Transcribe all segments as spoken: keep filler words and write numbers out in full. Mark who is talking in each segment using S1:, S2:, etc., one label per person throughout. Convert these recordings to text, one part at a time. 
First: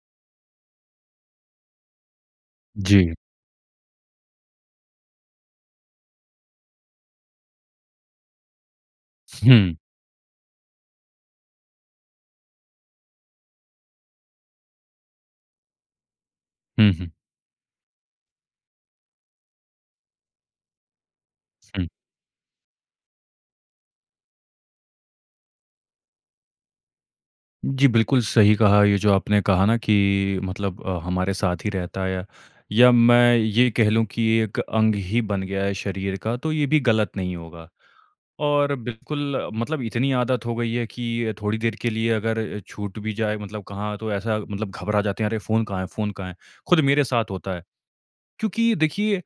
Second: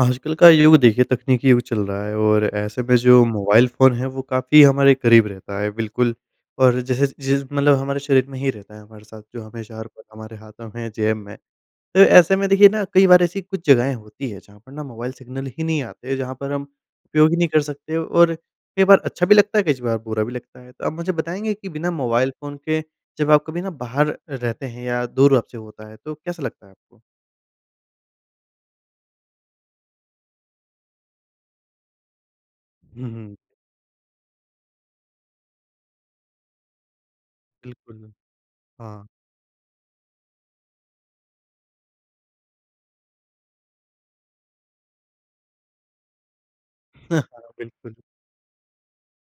S1: आजकल का युग देखिए तकनीकी युग चल रहा है और ऐसे में
S2: जी।
S1: जो मोबाइल फ़ोन है वो काफ़ी हमारे क़रीब रहता है बिल्कुल, और जैसे जैसे मतलब हमारे शरीर में ही रहता है हमारे साथ जो
S2: हुँ।
S1: हमेशा हर पल हमारे हाथों में जेब में। तो ऐसे में देखिए ना कई बार ऐसी कुछ जगहें होती है जहाँ पर ना मोबाइल सिग्नल ही नहीं आते, जहाँ पर हम
S2: हुँ, हुँ।
S1: उपयोग ही नहीं कर सकते और कई बार अच्छा भी लगता है कई बार बुरा भी लगता है। तो आप मुझे बताएँगे कि
S2: हुँ।
S1: बिना मोबाइल फ़ोन के जब आप कभी ना बाहर रहते हैं या दूर आपसे होता है तो कैसा लगता है आपको?
S2: जी, बिल्कुल सही कहा, ये जो आपने कहा ना कि मतलब अ, हमारे साथ ही रहता है या या
S1: हुँ,
S2: मैं
S1: हुँ।
S2: ये कह लूँ कि एक अंग ही बन गया है शरीर का तो ये भी गलत नहीं होगा।
S1: बिल्कुल, बिल
S2: और
S1: हाँ।
S2: बिल्कुल मतलब इतनी आदत हो गयी है कि थोड़ी देर के लिए अगर छूट भी जाए मतलब कहाँ तो ऐसा मतलब घबरा जाते हैं अरे फ़ोन कहाँ है फ़ोन कहाँ है? खुद मेरे साथ
S1: हाँ,
S2: होता है।
S1: बिल्कुल।
S2: क्योंकि देखिए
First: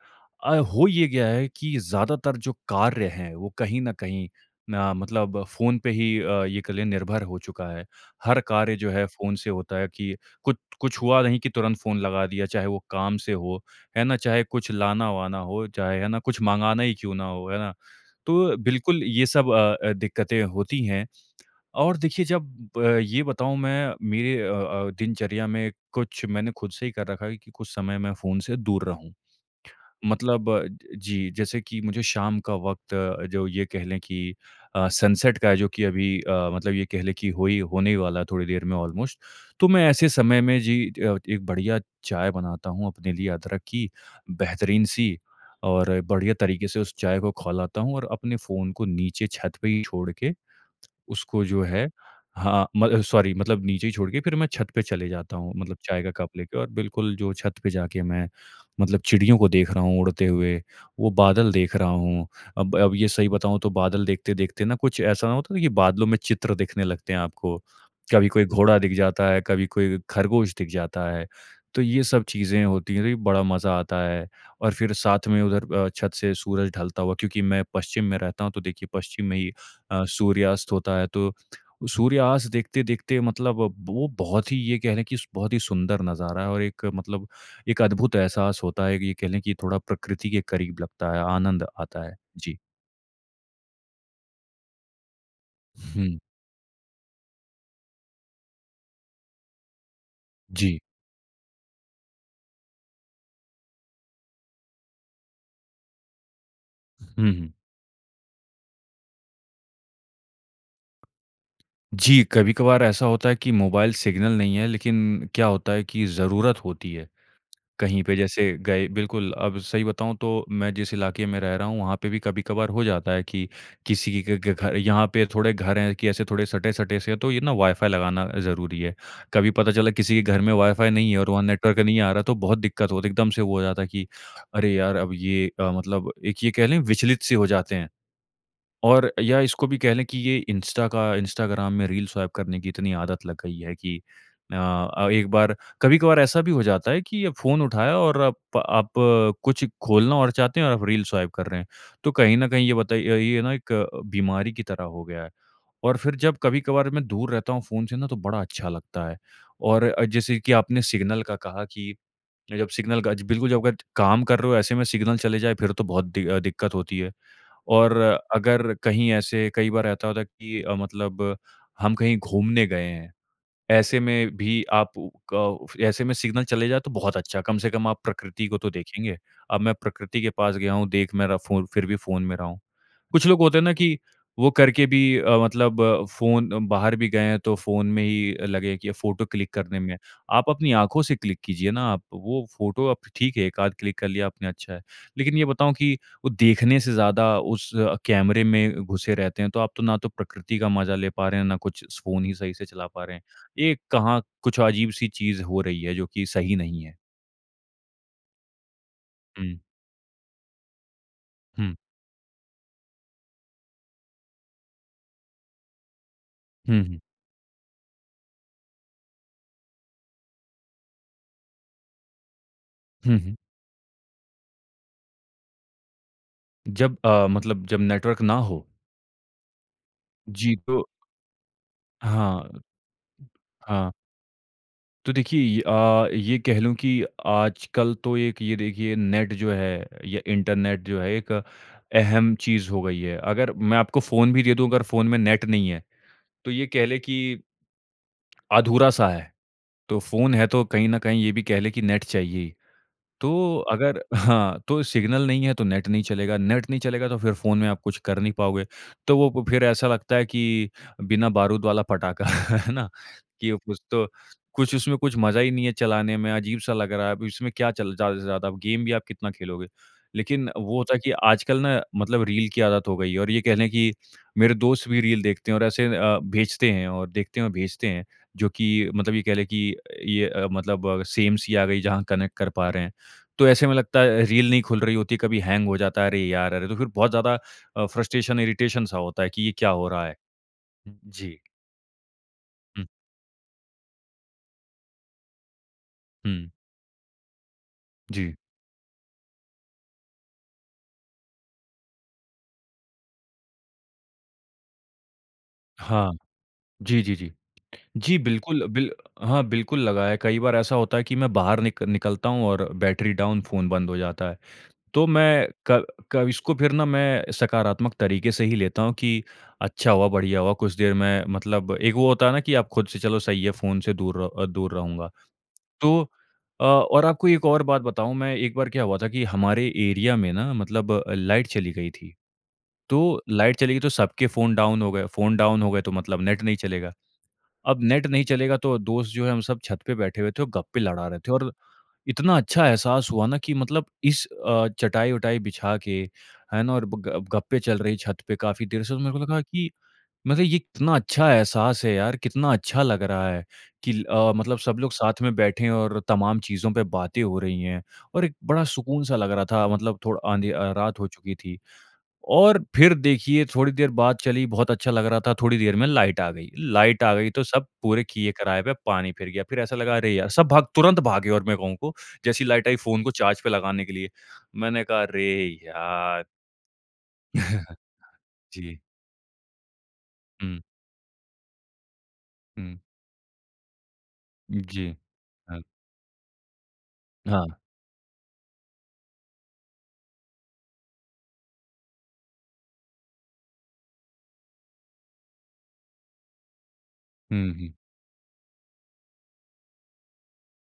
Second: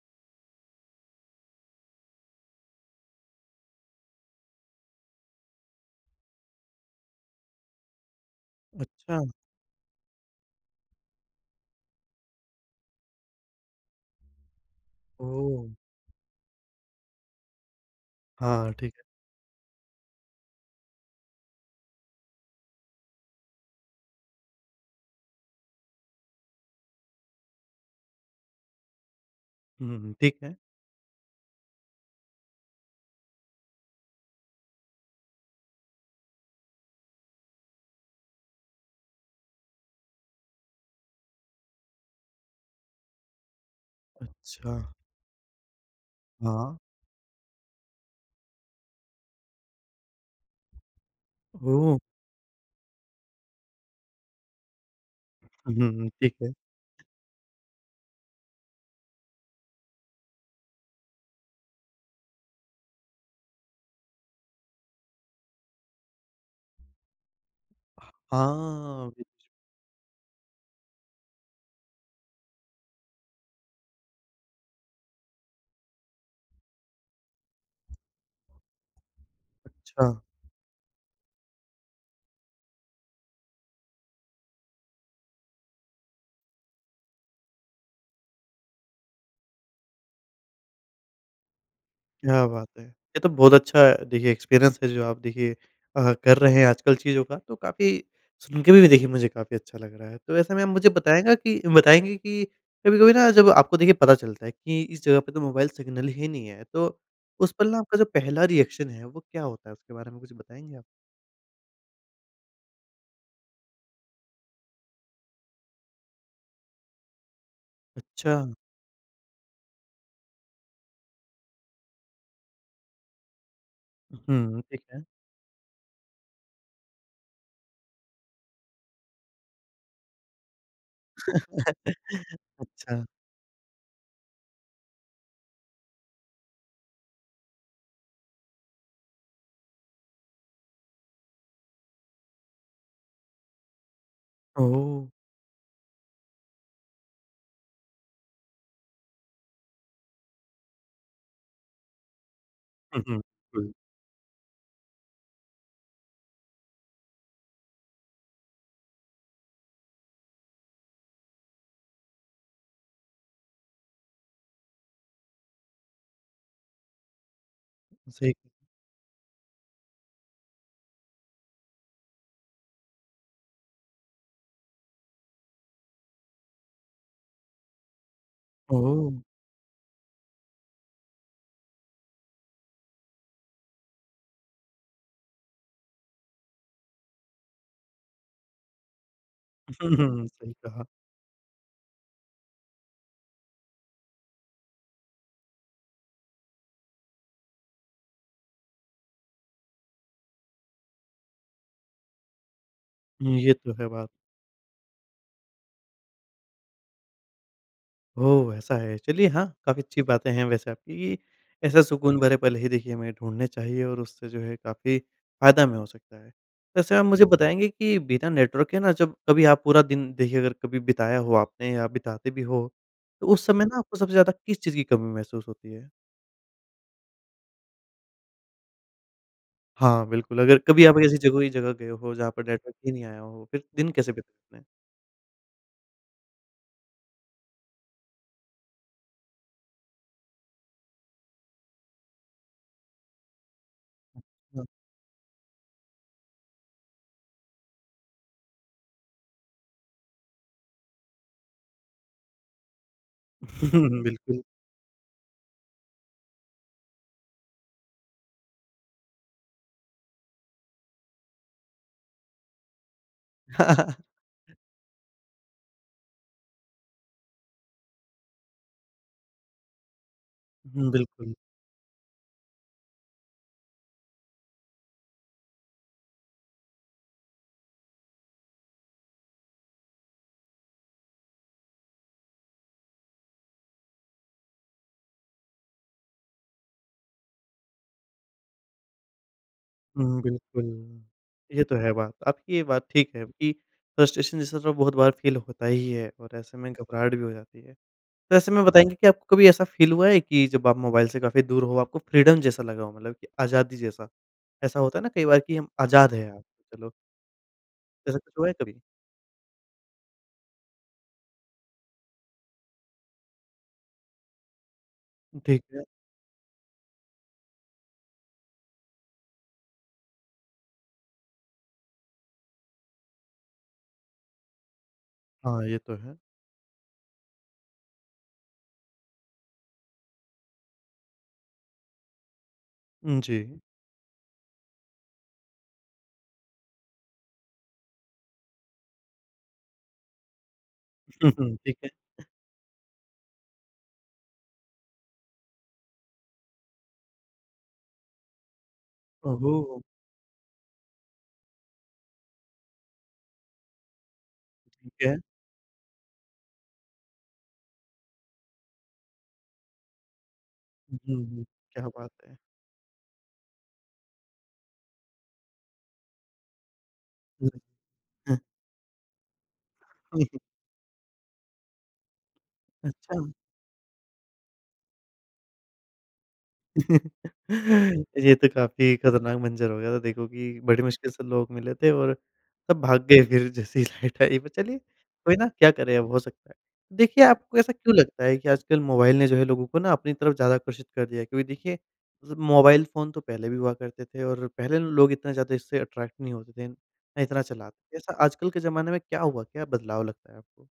S2: अ, हो ये गया है कि ज़्यादातर जो कार्य हैं वो कहीं न कहीं ना मतलब फ़ोन पे ही अ, ये कह लें निर्भर हो चुका है। हर कार्य जो है
S1: अच्छा।
S2: फ़ोन से होता है कि कुछ कुछ हुआ नहीं कि तुरंत फ़ोन लगा दिया चाहे वो काम से हो, है ना? चाहे कुछ लाना-वाना हो
S1: ओह!
S2: चाहे, है ना? कुछ मँगाना ही क्यों ना हो, है ना? तो
S1: हाँ, ठीक
S2: बिल्कुल
S1: है।
S2: ये सब अ अ, दिक्कतें होती हैं। और देखिए जब ये बताऊँ मैं मेरे अ अ, दिनचर्या में कुछ मैंने खुद से ही कर रखा है कि कुछ समय मैं फ़ोन से दूर रहूँ।
S1: हुँ, हुँ, हुँ, ठीक
S2: मतलब
S1: है।
S2: जी, जैसे कि मुझे शाम का वक़्त जो ये कह लें कि अ, सनसेट का है जो कि अभी अ, मतलब ये कह लें कि होई होने ही वाला है थोड़ी देर में ऑलमोस्ट तो मैं ऐसे समय में जी अ, एक बढ़िया चाय बनाता हूँ अपने लिए अदरक की
S1: अच्छा।
S2: बेहतरीन-सी, और बढ़िया तरीक़े
S1: हाँ।
S2: से उस चाय को खौलाता हूँ और अपने फ़ोन को नीचे छत पे ही छोड़ के, उसको जो है
S1: ओह!
S2: हाँ, मतलब सॉरी मतलब नीचे ही छोड़ के फिर मैं छत पे चले जाता हूँ
S1: हुँ,
S2: मतलब चाय
S1: हुँ,
S2: का कप
S1: ठीक है।
S2: लेके और बिल्कुल जो छत पे जाके मैं मतलब चिड़ियों को देख रहा हूँ उड़ते हुए वो बादल देख रहा हूँ, अब अब ये सही बताऊँ तो बादल देखते-देखते ना कुछ ऐसा न होता है कि बादलों में चित्र दिखने लगते हैं आपको, कभी कोई घोड़ा दिख
S1: हाँ, विच
S2: जाता है, कभी कोई ख़रगोश दिख जाता है। तो ये सब चीज़ें होती हैं बड़ा मज़ा आता है और फिर साथ में उधर अ, छत से सूरज ढलता हुआ क्योंकि मैं पश्चिम में रहता हूँ तो देखिए पश्चिम में ही अ,
S1: अच्छा।
S2: सूर्यास्त होता है तो सूर्यास्त देखते-देखते मतलब वो बहुत ही ये कह लें कि बहुत ही सुंदर नज़ारा और एक मतलब एक अद्भुत एहसास होता है कि ये कह लें कि थोड़ा प्रकृति के क़रीब लगता है, आनंद आता है।
S1: क्या
S2: जी।
S1: बात है! ये तो बहुत अच्छा देखिए एक्सपीरियंस है जो आप देखिए अ,
S2: हुँ।
S1: कर रहे हैं आजकल चीज़ों का, तो काफ़ी सुन के भी देखिए मुझे काफ़ी अच्छा लग रहा है, तो ऐसे में आप
S2: जी।
S1: मुझे बताएगा कि बताएँगे कि कभी-कभी ना जब आपको देखिए पता चलता है कि इस जगह पे तो मोबाइल सिग्नल ही नहीं है तो
S2: हुँ, हुँ।
S1: उस पल ना आपका जो पहला रिएक्शन है, वो क्या होता है उसके बारे में कुछ बताएँगे आप?
S2: जी, कभी-कभार ऐसा होता है कि मोबाइल सिग्नल नहीं है लेकिन क्या होता है कि ज़रूरत होती है। कहीं पे जैसे
S1: अच्छा।
S2: गए बिल्कुल, अब सही बताऊँ तो मैं जिस इलाके में रह रहा हूँ वहाँ पे भी कभी-कभार हो जाता है कि किसी के घ घ
S1: हुँ,
S2: घर
S1: ठीक है।
S2: यहाँ पे थोड़े घर हैं कि ऐसे थोड़े सटे-सटे से तो ये ना वाइ-फ़ाई लगाना ज़रूरी है, कभी पता चला किसी के घर में वाइ-फ़ाई नहीं है और वहाँ नेटवर्क नहीं आ रहा तो बहुत दिक्कत
S1: अच्छा।
S2: होती है। एकदम से वो हो जाता है कि अरे यार अब ये अ, मतलब एक ये कह लें विचलित-से हो जाते हैं और या इसको भी कह लें कि ये इंस्टा का, इंस्टाग्राम में रील स्वाइप करने की इतनी आदत लग गई है कि अ अ,
S1: ओह!
S2: एक बार कभी-कभार ऐसा भी हो जाता है कि अ, फ़ोन उठाया और अप आप कुछ खोलना और चाहते हैं और रील स्वाइप कर रहे हैं, तो कहीं न कहीं ये बताइए ये ना
S1: हुँ।
S2: एक अ, बीमारी की तरह हो गया है। और फिर जब कभी-कभार मैं दूर रहता हूँ फ़ोन से ना तो बड़ा अच्छा लगता है। और अ, जैसे कि आपने सिग्नल का कहा कि जब सिग्नल का ज बिल्कुल जब अगर काम कर रहे हो ऐसे में सिग्नल चले जाएँ फिर तो बहुत दि अ, दिक्कत होती है। और
S1: सही
S2: अगर कहीं ऐसे कई बार ऐसा होता है कि अ, मतलब हम कहीं घूमने गए हैं, ऐसे में भी आप क ऐसे में सिग्नल चले जाएँ तो बहुत अच्छा, कम से कम आप प्रकृति को तो देखेंगे,
S1: ओह!
S2: अब मैं प्रकृति के पास गया हूँ देख मेरा फ़ो फिर भी फ़ोन में रहा हूँ। कुछ लोग होते हैं ना कि वो करके भी अ, मतलब फ़ोन बाहर भी गए हैं तो फ़ोन में ही अ, लगे हैं कि फ़ोटो क्लिक करने में। आप
S1: सही
S2: अपनी
S1: कहा।
S2: आँखों से क्लिक कीजिए ना आप वो फ़ोटो आप ठीक है एक आध क्लिक कर लिया आपने अच्छा है, लेकिन ये बताऊँ कि वो देखने से ज़्यादा उस कैमरे में घुसे रहते हैं तो आप तो ना तो प्रकृति का मज़ा ले पा रहे हैं ना कुछ फ़ोन ही सही से चला पा रहे हैं।
S1: हुँ, ये तो
S2: एक
S1: है बात।
S2: कहाँ कुछ अजीब-सी चीज़ हो रही है जो कि सही नहीं है।
S1: ओह! ऐसा है, चलिए हाँ
S2: हुँ।
S1: काफ़ी अच्छी बातें हैं वैसे आपकी,
S2: हुँ।
S1: ऐसा सुकून भरे पल ही देखिए हमें ढूँढने चाहिए और उससे जो है काफ़ी फ़ायदा हमें हो सकता है।
S2: हुँ,
S1: वैसे
S2: हुँ।
S1: आप मुझे बताएँगे कि बिना नेटवर्क के ना जब कभी आप पूरा दिन देखिए अगर कभी बिताया हो आपने या बिताते भी हो,
S2: हुँ,
S1: तो
S2: हुँ।
S1: उस समय ना आपको सबसे ज़्यादा किस चीज़ की कमी महसूस होती है?
S2: जब अ, मतलब जब नेटवर्क ना हो।
S1: हाँ, बिल्कुल
S2: जी
S1: अगर
S2: तो
S1: कभी आप ऐसी ज़रूरी जगह गए हो, जहाँ पर
S2: हाँ,
S1: नेटवर्क ही नहीं आया हो फिर दिन
S2: हाँ।
S1: कैसे बिताएँ?
S2: तो देखिए ये अ, ये कह लूँ कि आजकल तो एक ये देखिए नेट जो है या इंटरनेट जो है एक अहम चीज़ हो गयी है। अगर मैं आपको फ़ोन भी दे
S1: हाँ।
S2: दूँ अगर फ़ोन में नेट नहीं है तो ये कह ले कि अधूरा सा है, तो फ़ोन है तो कहीं न कहीं ये भी कह ले कि नेट चाहिए ही। तो अगर
S1: बिल्कुल।
S2: हाँ तो सिग्नल नहीं है तो नेट नहीं चलेगा, नेट नहीं चलेगा तो फिर फ़ोन में आप कुछ कर नहीं पाओगे, तो वो प फिर ऐसा लगता है कि बिना बारूद वाला पटाखा है ना कि ओ कुछ तो कुछ उसमें कुछ मज़ा ही नहीं है चलाने में अजीब सा लग रहा है अब इसमें क्या चल ज़्यादा से ज़्यादा गेम भी आप कितना खेलोगे। लेकिन वो
S1: हुँ,
S2: होता है कि
S1: बिल्कुल।
S2: आजकल ना मतलब रील की आदत हो गयी है। और ये कह ले कि मेरे दोस्त भी रील देखते हैं और ऐसे अ, भेजते हैं और देखते हैं और भेजते हैं, जो कि मतलब ये कह ले कि ये अ, मतलब सेम सी आ गयी जहाँ कनेक्ट कर पा रहे हैं। तो ऐसे में लगता है रील नहीं खुल रही होती कभी हैंग हो जाता है, अरे यार अरे! तो फिर बहुत ज़्यादा अ, फ्रस्ट्रेशन इरिटेशन सा होता है कि ये क्या हो
S1: हुँ,
S2: रहा है?
S1: हुँ, बिल्कुल।
S2: जी।
S1: ये तो है बात, आपकी ये
S2: हुँ।
S1: बात ठीक है कि फ्रस्ट्रेशन जैसा बहुत बार फील होता ही है और
S2: हुँ।
S1: ऐसे में घबराहट भी हो जाती है।
S2: जी।
S1: तो ऐसे में बताएँगे कि आपको कभी ऐसा फील हुआ है कि जब आप मोबाइल से काफ़ी दूर हो, आपको फ्रीडम जैसा लगा हो? मतलब कि आज़ादी जैसा, ऐसा होता है ना कई बार कि हम
S2: हाँ।
S1: आज़ाद हैं आज, चलो
S2: जी, जी, जी। जी
S1: ऐसा कुछ हुआ है
S2: बिल्कुल
S1: कभी?
S2: बिल हाँ बिल्कुल लगा है कई बार ऐसा होता है कि मैं बाहर निक निकलता हूँ और बैटरी डाउन फ़ोन बंद हो जाता है। तो मैं
S1: ठीक है।
S2: क क इसको फिर ना मैं सकारात्मक तरीके से ही लेता हूँ कि अच्छा हुआ, बढ़िया हुआ, कुछ देर में मतलब एक वो होता है ना कि आप खुद से चलो सही है फ़ोन से दूर र अ, दूर रहूँगा।
S1: हाँ, ये तो
S2: तो
S1: है।
S2: अ, और आपको एक और बात बताऊँ मैं एक बार क्या हुआ था कि हमारे एरिया में ना मतलब लाइट चली गई थी।
S1: उम,
S2: तो लाइट
S1: जी।
S2: चलेगी तो सबके फ़ोन डाउन हो गए। फ़ोन डाउन हो गए तो मतलब नेट नहीं चलेगा। अब नेट नहीं चलेगा, तो दोस्त जो है हम सब छत पे बैठे हुए थे और गप्पे लड़ा रहे
S1: हुँ,
S2: थे और
S1: हुँ। ठीक है।
S2: इतना अच्छा एहसास हुआ ना कि मतलब इस अ, चटाई-वटाई बिछा के है ना और ब गप गप्पे चल रही है छत पे काफ़ी देर से तो मेरे को लगा कि
S1: ओहो!
S2: मतलब ये इतना अच्छा एहसास है यार, कितना अच्छा लग रहा है कि ल अ, मतलब सब लोग
S1: ठीक है।
S2: साथ में बैठे हैं और तमाम चीजों पे बातें हो रही हैं और एक बड़ा सुकून सा लग रहा था मतलब थोड़ आँधी अ,
S1: हुँ,
S2: रात हो
S1: हुँ,
S2: चुकी
S1: हुँ,
S2: थी
S1: क्या बात है!
S2: और फिर देखिए थोड़ी देर बात चली बहुत अच्छा लग रहा था। थोड़ी देर में लाइट आ गयी। लाइट आ गयी तो सब पूरे किये
S1: [unintelligible]
S2: कराये पे पानी फिर गया, फिर ऐसा लगा, "अरे यार" सब भाग तुरंत भागे और मैं कहूँ को जैसी लाइट आई फ़ोन को
S1: अच्छा।
S2: चार्ज पे लगाने के लिए। मैंने कहा, "अरे यार।"
S1: ये तो
S2: जी।
S1: काफ़ी खतरनाक मंज़र हो गया था। देखो
S2: हुँ।
S1: कि बड़ी मुश्किल से लोग मिले थे और
S2: हुँ।
S1: सब भाग गए, फिर जैसे ही लाइट आई। पर
S2: उम,
S1: चलिए,
S2: जी।
S1: कोई ना,
S2: हाँ।
S1: क्या करें, अब हो सकता है। देखिए,
S2: हाँ।
S1: आपको ऐसा क्यों लगता है कि आजकल मोबाइल ने जो है, लोगों को ना अपनी तरफ़ ज़्यादा आकर्षित कर दिया है, क्योंकि देखिए, ज़ मोबाइल फ़ोन तो पहले भी हुआ करते थे और पहले ना, लोग इतना ज़्यादा इससे अट्रैक्ट नहीं होते थे, इन इतना
S2: हुँ, हुँ।
S1: चलाते थे। ऐसा आजकल के ज़माने में क्या हुआ? क्या बदलाव लगता है आपको?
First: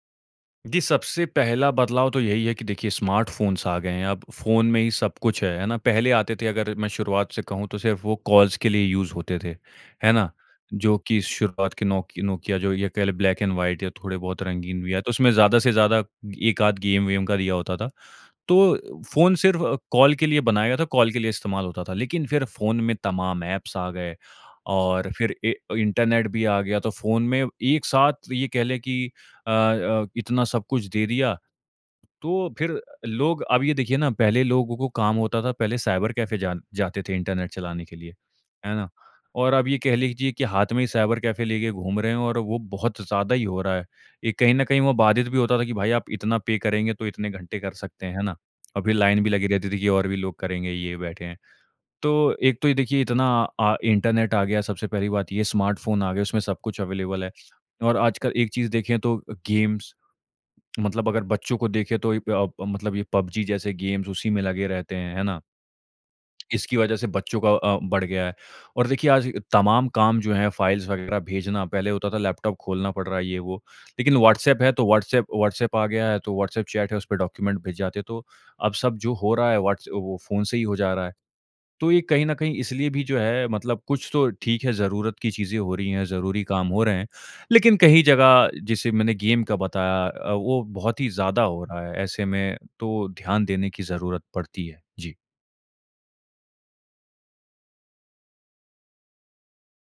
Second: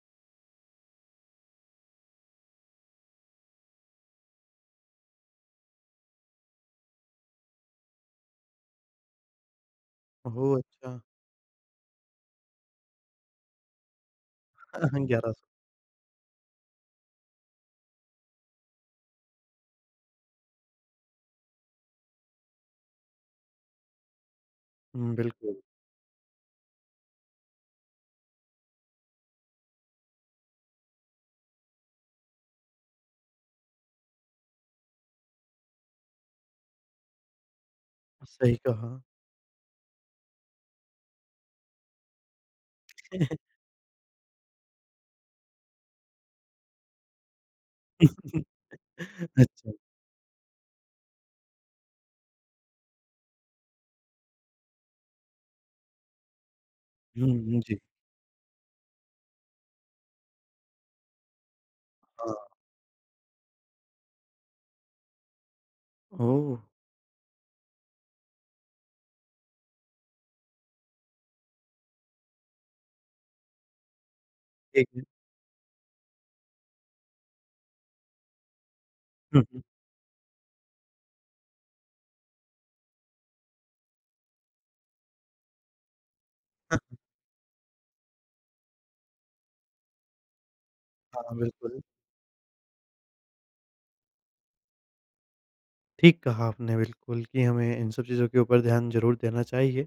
S2: जी, सबसे पहला बदलाव तो यही है कि देखिए, स्मार्टफ़ोन्स आ गए हैं। अब फ़ोन में ही सब कुछ है। है ना? पहले आते थे, अगर मैं शुरुआत से कहूँ, तो सिर्फ़ वो कॉल्स के लिए यूज़ होते थे। है ना?
S1: ओहो!
S2: जो
S1: अच्छा।
S2: कि शुरुआत के नोकि नोकिया, जो ये कह लें, ब्लैक एंड व्हाइट या थोड़े बहुत रंगीन भी, या तो
S1: ग्यारह
S2: उसमें
S1: 1100।
S2: ज़्यादा से ज़्यादा एक-आध गेम वेम का दिया होता था। तो फ़ोन सिर्फ़ कॉल के लिए बनाया गया था, कॉल के लिए इस्तेमाल होता था। लेकिन फिर फ़ोन में तमाम एप्स आ गए और
S1: हुँ,
S2: फिर ए
S1: बिल्कुल।
S2: अ, इंटरनेट भी आ गया। तो फ़ोन में एक साथ ये कह लें कि अ अ, इतना सब कुछ दे दिया, तो फिर लोग अब ये देखिए ना, पहले लोगों को काम होता था, पहले साइबर कैफ़े जान जाते थे, इंटरनेट चलाने के लिए।
S1: सही
S2: है ना?
S1: कहा।
S2: और अब ये कह लीजिए कि हाथ में ही साइबर कैफ़े लेके घूम रहे हैं और वो बहुत ज़्यादा ही हो रहा है। एक कहीं न कहीं वो बाधित भी होता था कि, "भाई, आप इतना पे करेंगे, तो इतने घंटे कर सकते हैं।" है ना? और फिर लाइन भी लगी रहती
S1: अच्छा।
S2: थी कि और भी लोग करेंगे, ये बैठे हैं। तो एक तो ये देखिए, इतना अ, इंटरनेट आ गया, सबसे पहली बात ये स्मार्टफ़ोन आ गये, उसमें सब कुछ अवेलेबल
S1: हुँ,
S2: है।
S1: हुँ, जी।
S2: और आजकल एक चीज़ देखें, तो अ, गेम्स मतलब अगर बच्चों को देखें, तो वहीं पे
S1: हाँ।
S2: आप मतलब ये पबजी जैसे गेम्स उसी में लगे रहते हैं, है ना?
S1: ओह!
S2: इसकी वजह से बच्चों का अ, बढ़ गया है। और देखिए, आज तमाम काम जो हैं, फ़ाइल्स वगैरह भेजना, पहले होता था, लैपटॉप खोलना पड़ रहा है, ये वो। लेकिन व्हॉट्सएप है, तो
S1: ठीक है।
S2: व्हॉट्सएप व्हॉट्सएप आ गया है, तो व्हॉट्सएप चैट है, उसपे डॉक्यूमेंट भिज जाते हैं। तो अब सब जो हो
S1: हुँ,
S2: रहा है,
S1: हुँ।
S2: व्हॉट्स वो फ़ोन से ही हो जा रहा है। तो ये कहीं न कहीं इसलिए भी जो है, मतलब कुछ तो ठीक है, ज़रूरत की चीज़ें हो रही हैं, ज़रूरी काम हो रहे हैं। लेकिन कई जगह, जैसे मैंने गेम का बताया, अ, वो बहुत ही
S1: हाँ,
S2: ज़्यादा हो
S1: बिल्कुल।
S2: रहा है ऐसे में, तो ध्यान देने की ज़रूरत पड़ती है। जी।
S1: ठीक कहा आपने बिल्कुल, कि हमें इन सब चीज़ों के ऊपर ध्यान ज़रूर देना चाहिए।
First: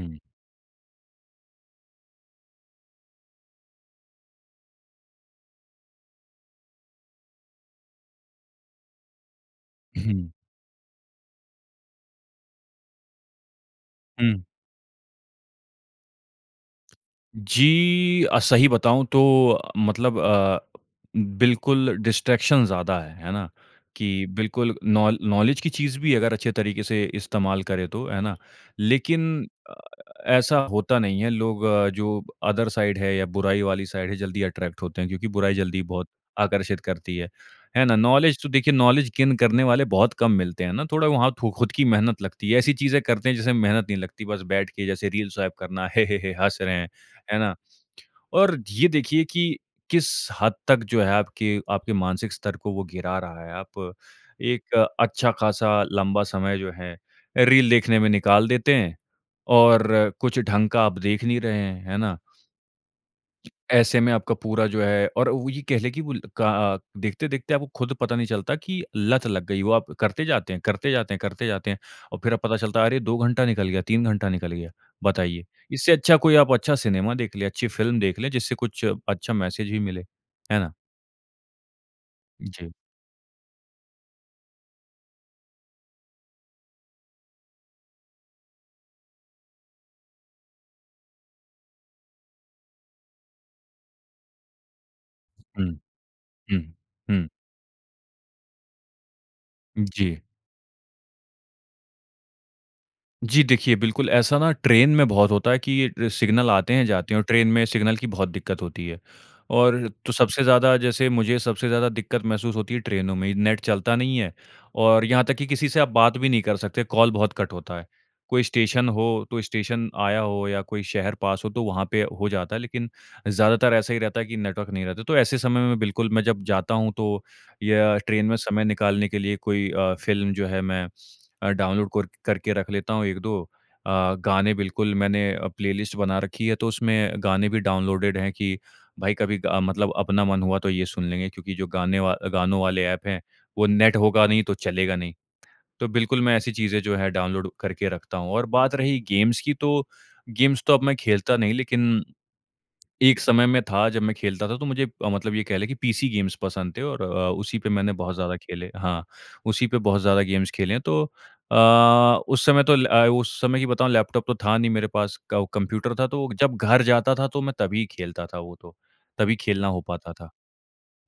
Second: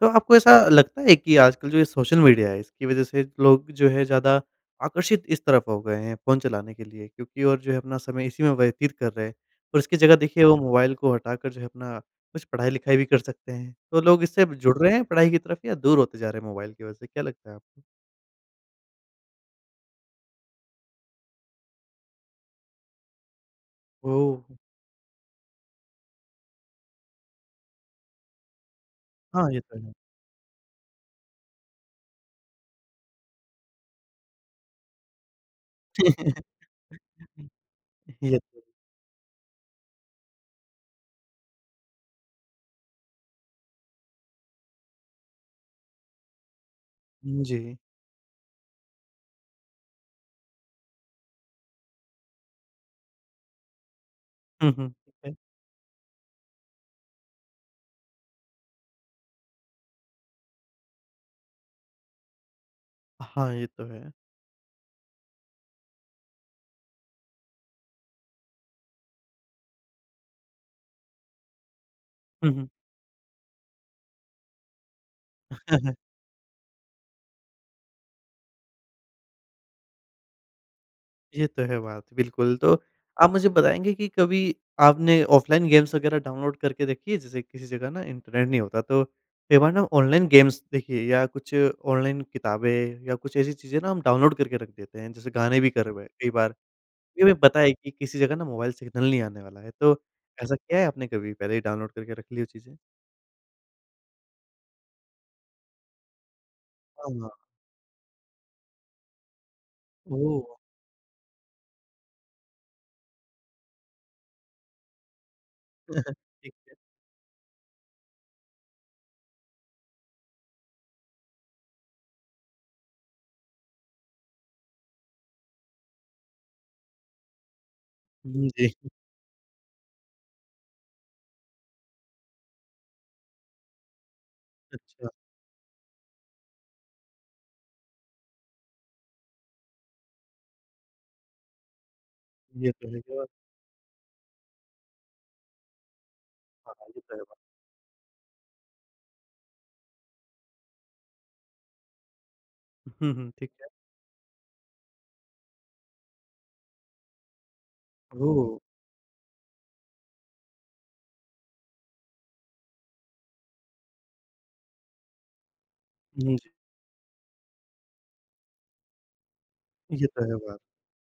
S1: तो आपको ऐसा लगता है कि आजकल जो ये सोशल मीडिया है इसकी वजह से लोग जो है ज़्यादा आकर्षित इस तरफ हो गए हैं, फ़ोन चलाने के लिए क्योंकि और जो है अपना समय इसी में व्यतीत कर रहे हैं और इसकी जगह
S2: हुँ।
S1: देखिए वो मोबाइल को हटाकर जो है अपना कुछ पढ़ाई-लिखाई भी कर सकते हैं। तो लोग
S2: हुँ।
S1: इससे जुड़ रहे हैं पढ़ाई की तरफ? या दूर होते जा रहे हैं मोबाइल की वजह से क्या लगता है आपको?
S2: जी अ, सही बताऊँ तो मतलब अ, बिल्कुल डिस्ट्रैक्शन ज़्यादा है। है ना? कि
S1: ओह!
S2: बिल्कुल नौ नॉलेज की चीज़ भी है, अगर अच्छे तरीके से इस्तेमाल करे तो, है ना? लेकिन
S1: हाँ, ये
S2: अ,
S1: तो है।
S2: ऐसा होता नहीं है लोग जो अदर साइड है, या बुराई वाली साइड है, जल्दी अट्रैक्ट होते हैं क्योंकि बुराई जल्दी बहुत आकर्षित करती है। है ना?
S1: ये
S2: नॉलेज तो
S1: तो
S2: देखिए नॉलेज गेन करने वाले बहुत कम मिलते हैं ना, थोड़ा वहाँ तो ख़ुद की मेहनत लगती है, ऐसी चीज़ें करते हैं जिसमें मेहनत नहीं लगती बस बैठ के जैसे रील स्वाइप करना हे, हे, हे, हँस रहे हैं। है ना?
S1: जी।
S2: और ये देखिए कि किस हद तक जो है आपके आपके मानसिक स्तर को वो गिरा रहा है। आप
S1: हुँ,
S2: एक
S1: हुँ।
S2: अच्छा
S1: है।
S2: खासा लंबा समय जो है अ, रील देखने में निकाल देते हैं और कुछ ढंग का आप देख नहीं रहे हैं। है ना?
S1: हाँ, ये तो
S2: ऐसे में
S1: है।
S2: आपका पूरा जो है और वो ये कह ले की का अ, देखते देखते आपको खुद पता नहीं चलता की लत लग गयी, वो आप करते जाते हैं, करते जाते हैं, करते जाते हैं और फ़िर अब
S1: हुँ,
S2: पता
S1: हुँ।
S2: चलता है अरे! दो घंटा निकल गया, तीन घंटा निकल गया। बताइए, इससे अच्छा कोई आप अच्छा सिनेमा देख लें, अच्छी फ़िल्म देख लें, जिससे कुछ अच्छा मैसेज भी मिले। है ना?
S1: ये तो है बात, बिल्कुल।
S2: जी।
S1: तो आप मुझे बताएँगे कि कभी आपने ऑफलाइन गेम्स वग़ैरह डाउनलोड करके रखी हैं? जैसे किसी जगह ना इंटरनेट नहीं होता तो कई बार ना ऑनलाइन गेम्स देखिए या कुछ ऑनलाइन किताबें या कुछ ऐसी चीज़ें ना हम डाउनलोड करके रख देते हैं। जैसे गाने भी
S2: हुँ।
S1: कर हुए हैं कई बार,
S2: हुँ,
S1: ये
S2: हुँ।
S1: हमे पता है कि किसी जगह ना मोबाइल सिग्नल नहीं आने वाला है। तो
S2: जी।
S1: ऐसा किया है आपने कभी पहले ही डाउनलोड करके रख ली हो चीज़ें?
S2: जी, देखिए बिल्कुल ऐसा ना ट्रेन में बहुत होता है कि ये सिग्नल आते हैं, जाते
S1: हाँ,
S2: हैं और
S1: हाँ।
S2: ट्रेन में सिग्नल की बहुत दिक्कत होती है। और तो सबसे
S1: ओह!
S2: ज़्यादा जैसे मुझे सबसे ज़्यादा दिक्कत महसूस होती है ट्रेनों में, नेट चलता नहीं है और यहाँ तक कि किसी से आप बात भी नहीं
S1: ठीक
S2: कर
S1: है।
S2: सकते कॉल बहुत कट होता है। कोई स्टेशन हो, कोई स्टेशन आया हो या कोई शहर पास हो तो वहाँ पे हो जाता है। लेकिन ज़्यादातर ऐसा ही रहता है कि नेटवर्क नहीं रहता। तो ऐसे समय में बिल्कुल मैं जब जाता हूँ तो या ट्रेन में समय
S1: जी।
S2: निकालने के लिए कोई अ, फ़िल्म जो है मैं अ, डाउनलोड कोर करके रख लेता हूँ एक दो अ, गाने बिल्कुल
S1: अच्छा।
S2: मैंने अ, प्लेलिस्ट बना रखी है। तो उसमें गाने भी डाउनलोडेड हैं कि भाई कभी अ, मतलब अपना मन हुआ तो ये सुन लेंगे। क्योंकि जो गाने व गानों
S1: ये
S2: वाले
S1: तो है
S2: एप हैं
S1: बात।
S2: वो नेट होगा नहीं तो चलेगा नहीं। तो बिल्कुल मैं ऐसी
S1: हाँ,
S2: चीज़ें जो
S1: ये
S2: है
S1: तो है बात।
S2: डाउनलोड करके रखता हूँ और बात रही गेम्स की। तो गेम्स तो अब मैं खेलता नहीं लेकिन
S1: हुँ,
S2: एक
S1: हुँ।
S2: समय
S1: ठीक
S2: में
S1: है।
S2: था जब मैं खेलता था। तो मुझे मतलब ये कह ले कि पीसी गेम्स पसंद थे और अ, उसी पे मैंने बहुत ज़्यादा
S1: ओह!
S2: खेले हाँ, उसी पे बहुत ज़्यादा गेम्स खेले हैं। तो अ, उस समय तो ल उस समय की बताऊँ लैपटॉप तो था नहीं मेरे पास को कंप्यूटर था। तो
S1: हुँ, जी।
S2: जब घर जाता था तो मैं तभी खेलता था वो तो तभी खेलना हो
S1: ये
S2: पाता
S1: तो
S2: था।
S1: है बात।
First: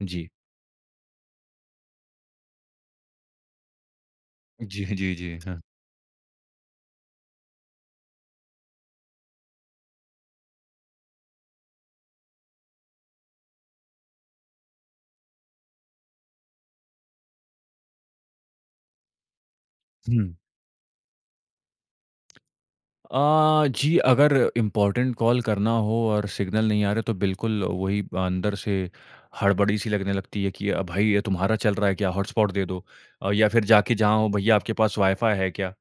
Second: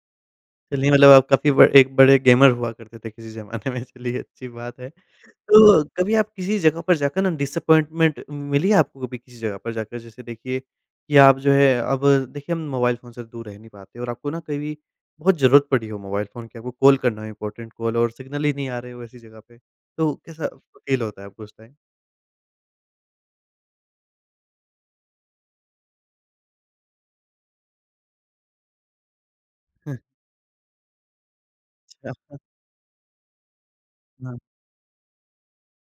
S2: जी।
S1: चलिए, मतलब आप काफ़ी ब एक बड़े गेमर हुआ करते थे किसी ज़माने में चलिए अच्छी बात
S2: जी,
S1: है।
S2: जी, जी। हाँ।
S1: तो कभी आप किसी जगह पर जाकर ना डिसअपॉइंटमेंट मिली है, आपको कभी किसी जगह पर जाकर? जैसे देखिए कि आप जो है अब देखिए हम मोबाइल फ़ोन से दूर रह नहीं पाते और आपको ना कभी बहुत ज़रूरत पड़ी हो मोबाइल फ़ोन की। आपको कॉल करना है इम्पॉर्टेंट कॉल और सिग्नल ही नहीं आ रहे हो ऐसी जगह पे। तो
S2: हुँ।
S1: कैसा फ़ील होता है आपको उस टाइम?
S2: अ, जी, अगर इम्पॉर्टेन्ट कॉल करना हो और सिग्नल नहीं आ रहे, तो बिल्कुल वही अंदर से हड़बड़ी-सी
S1: हुँ।
S2: लगने लगती है कि अ, "भई, ये तुम्हारा चल रहा है क्या?
S1: [unintelligible]
S2: हॉटस्पॉट दे दो।" अ, या फिर जाके जहाँ हो,
S1: हुँ।
S2: "भईया, आपके पास वाई-फ़ाई है क्या?"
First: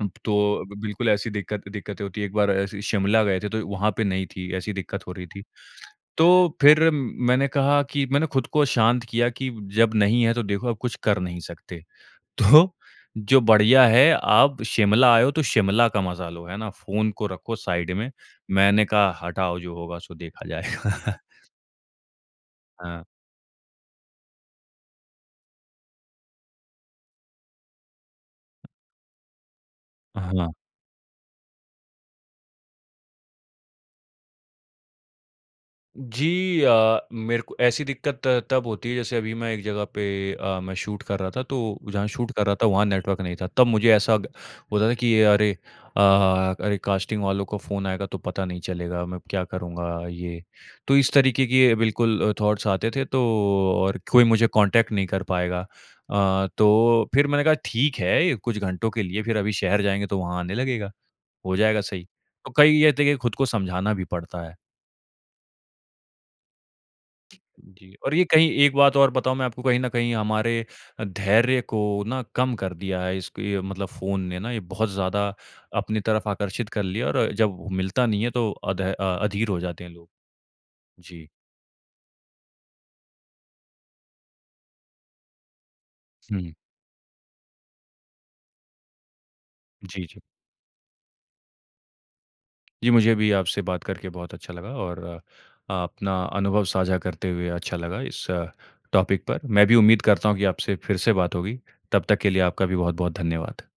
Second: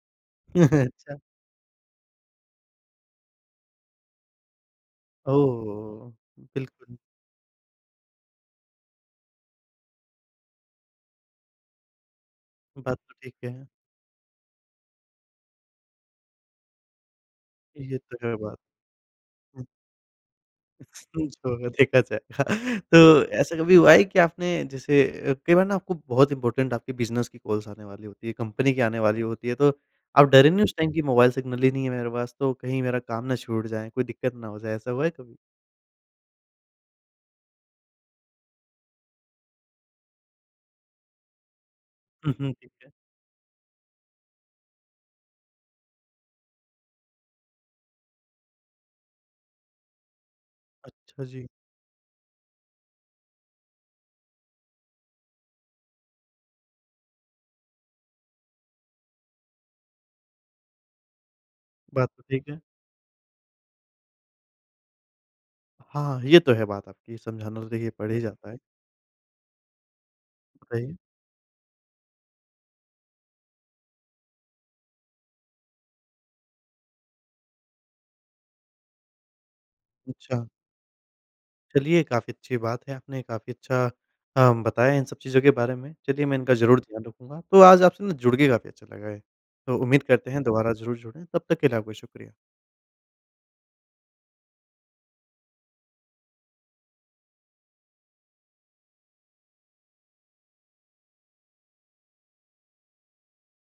S2: उम, प तो अब बिल्कुल,
S1: अच्छा।
S2: ऐसी दिक्कत दिक्कतें होती हैं। एक बार ऐसे ही शिमला गए थे, तो वहाँ पे नहीं थी, ऐसी दिक्कत हो रही थी।
S1: ओह!
S2: तो फिर
S1: बिल्कुल।
S2: मैंने कहा कि मैंने खुद को शाँत किया कि, "जब नहीं है, तो देखो, अब कुछ कर नहीं सकते। तो
S1: बात तो ठीक
S2: जो
S1: है।
S2: बढ़िया है, आप शिमला आए हो, तो शिमला का मज़ा लो। है ना? फ़ोन को रखो साइड
S1: ये
S2: में।"
S1: तो है बात।
S2: मैंने कहा, "हटाओ,
S1: हुँ।
S2: जो होगा, सो देखा जाएगा।"
S1: [unintelligible] जो होगा, देखा जाएगा। तो
S2: हाँ।
S1: ऐसा कभी हुआ है कि आपने, जैसे अ, कई बार ना आपको बहुत इम्पॉर्टेन्ट आपके बिज़नेस की कॉल्स आने वाली होती हैं, कंपनी की आने वाली होती है, तो आप
S2: हाँ।
S1: डरे नहीं उस टाइम कि, "मोबाइल सिग्नल ही नहीं है मेरे पास, तो कहीं मेरा काम ना छूट जाए, कोई दिक्कत ना हो जाए।"? ऐसा हुआ है कभी?
S2: जी अ, मेरे को ऐसी दिक्कत तब होती है, जैसे अभी मैं एक जगह पे अ, मैं शूट कर रहा था, तो जहाँ शूट
S1: हुँ,
S2: कर
S1: हुँ,
S2: रहा था,
S1: ठीक
S2: वहाँ
S1: है।
S2: नेटवर्क नहीं था। तब मुझे ऐसा ग होता था कि, "अरे! अ अ अरे! कॉस्टिंग वालों का फ़ोन आएगा, तो पता नहीं चलेगा। मैं क्या करूँगा?" ये। तो इस
S1: अच्छा,
S2: तरीके
S1: जी।
S2: के बिल्कुल थॉट्स आते थे तो और कोई मुझे कॉन्टैक्ट नहीं कर पाएगा। अ, तो फिर मैंने कहा, "ठीक है, कुछ घंटों के लिए। फिर अभी शहर जाएँगे, तो वहाँ आने लगेगा। हो जाएगा सही।"
S1: बात तो ठीक
S2: तो
S1: है।
S2: कई ये थे कि खुद को समझाना भी पड़ता है।
S1: हाँ, हाँ, हाँ। ये तो है बात आपकी। समझाना तो देखिए,
S2: जी।
S1: पड़
S2: और
S1: ही
S2: ये कहीं
S1: जाता है।
S2: एक बात और बताऊँ मैं आपको, कहीं न कहीं हमारे
S1: बताइए।
S2: अ, धैर्य को ना कम कर दिया है। इसके मतलब फ़ोन ने ना, ये बहुत ज़्यादा अपनी तरफ़ आकर्षित कर लिया है और जब मिलता नहीं है, तो अध अ अधीर हो जाते हैं लोग।
S1: अच्छा।
S2: जी।
S1: चलिए, काफ़ी अच्छी बात है। आपने काफ़ी अच्छा काम बताया इन सब चीज़ों के बारे में। चलिए, मैं
S2: हुँ, हुँ।
S1: इनका ज़रूर ध्यान रखूँगा। तो आज आपसे ना, जुड़ के काफ़ी अच्छा लगा है। तो उम्मीद
S2: जी, जी।
S1: करते हैं, दोबारा ज़रूर जुड़ें। तब तक के लिए आपका शुक्रिया।
S2: जी, मुझे भी आपसे बात करके बहुत अच्छा लगा और अपना अनुभव साझा करते हुए अच्छा लगा इस टॉपिक पर। मैं भी उम्मीद करता हूँ कि आपसे फिर से बात होगी। तब तक के लिए आपका भी बहुत-बहुत धन्यवाद।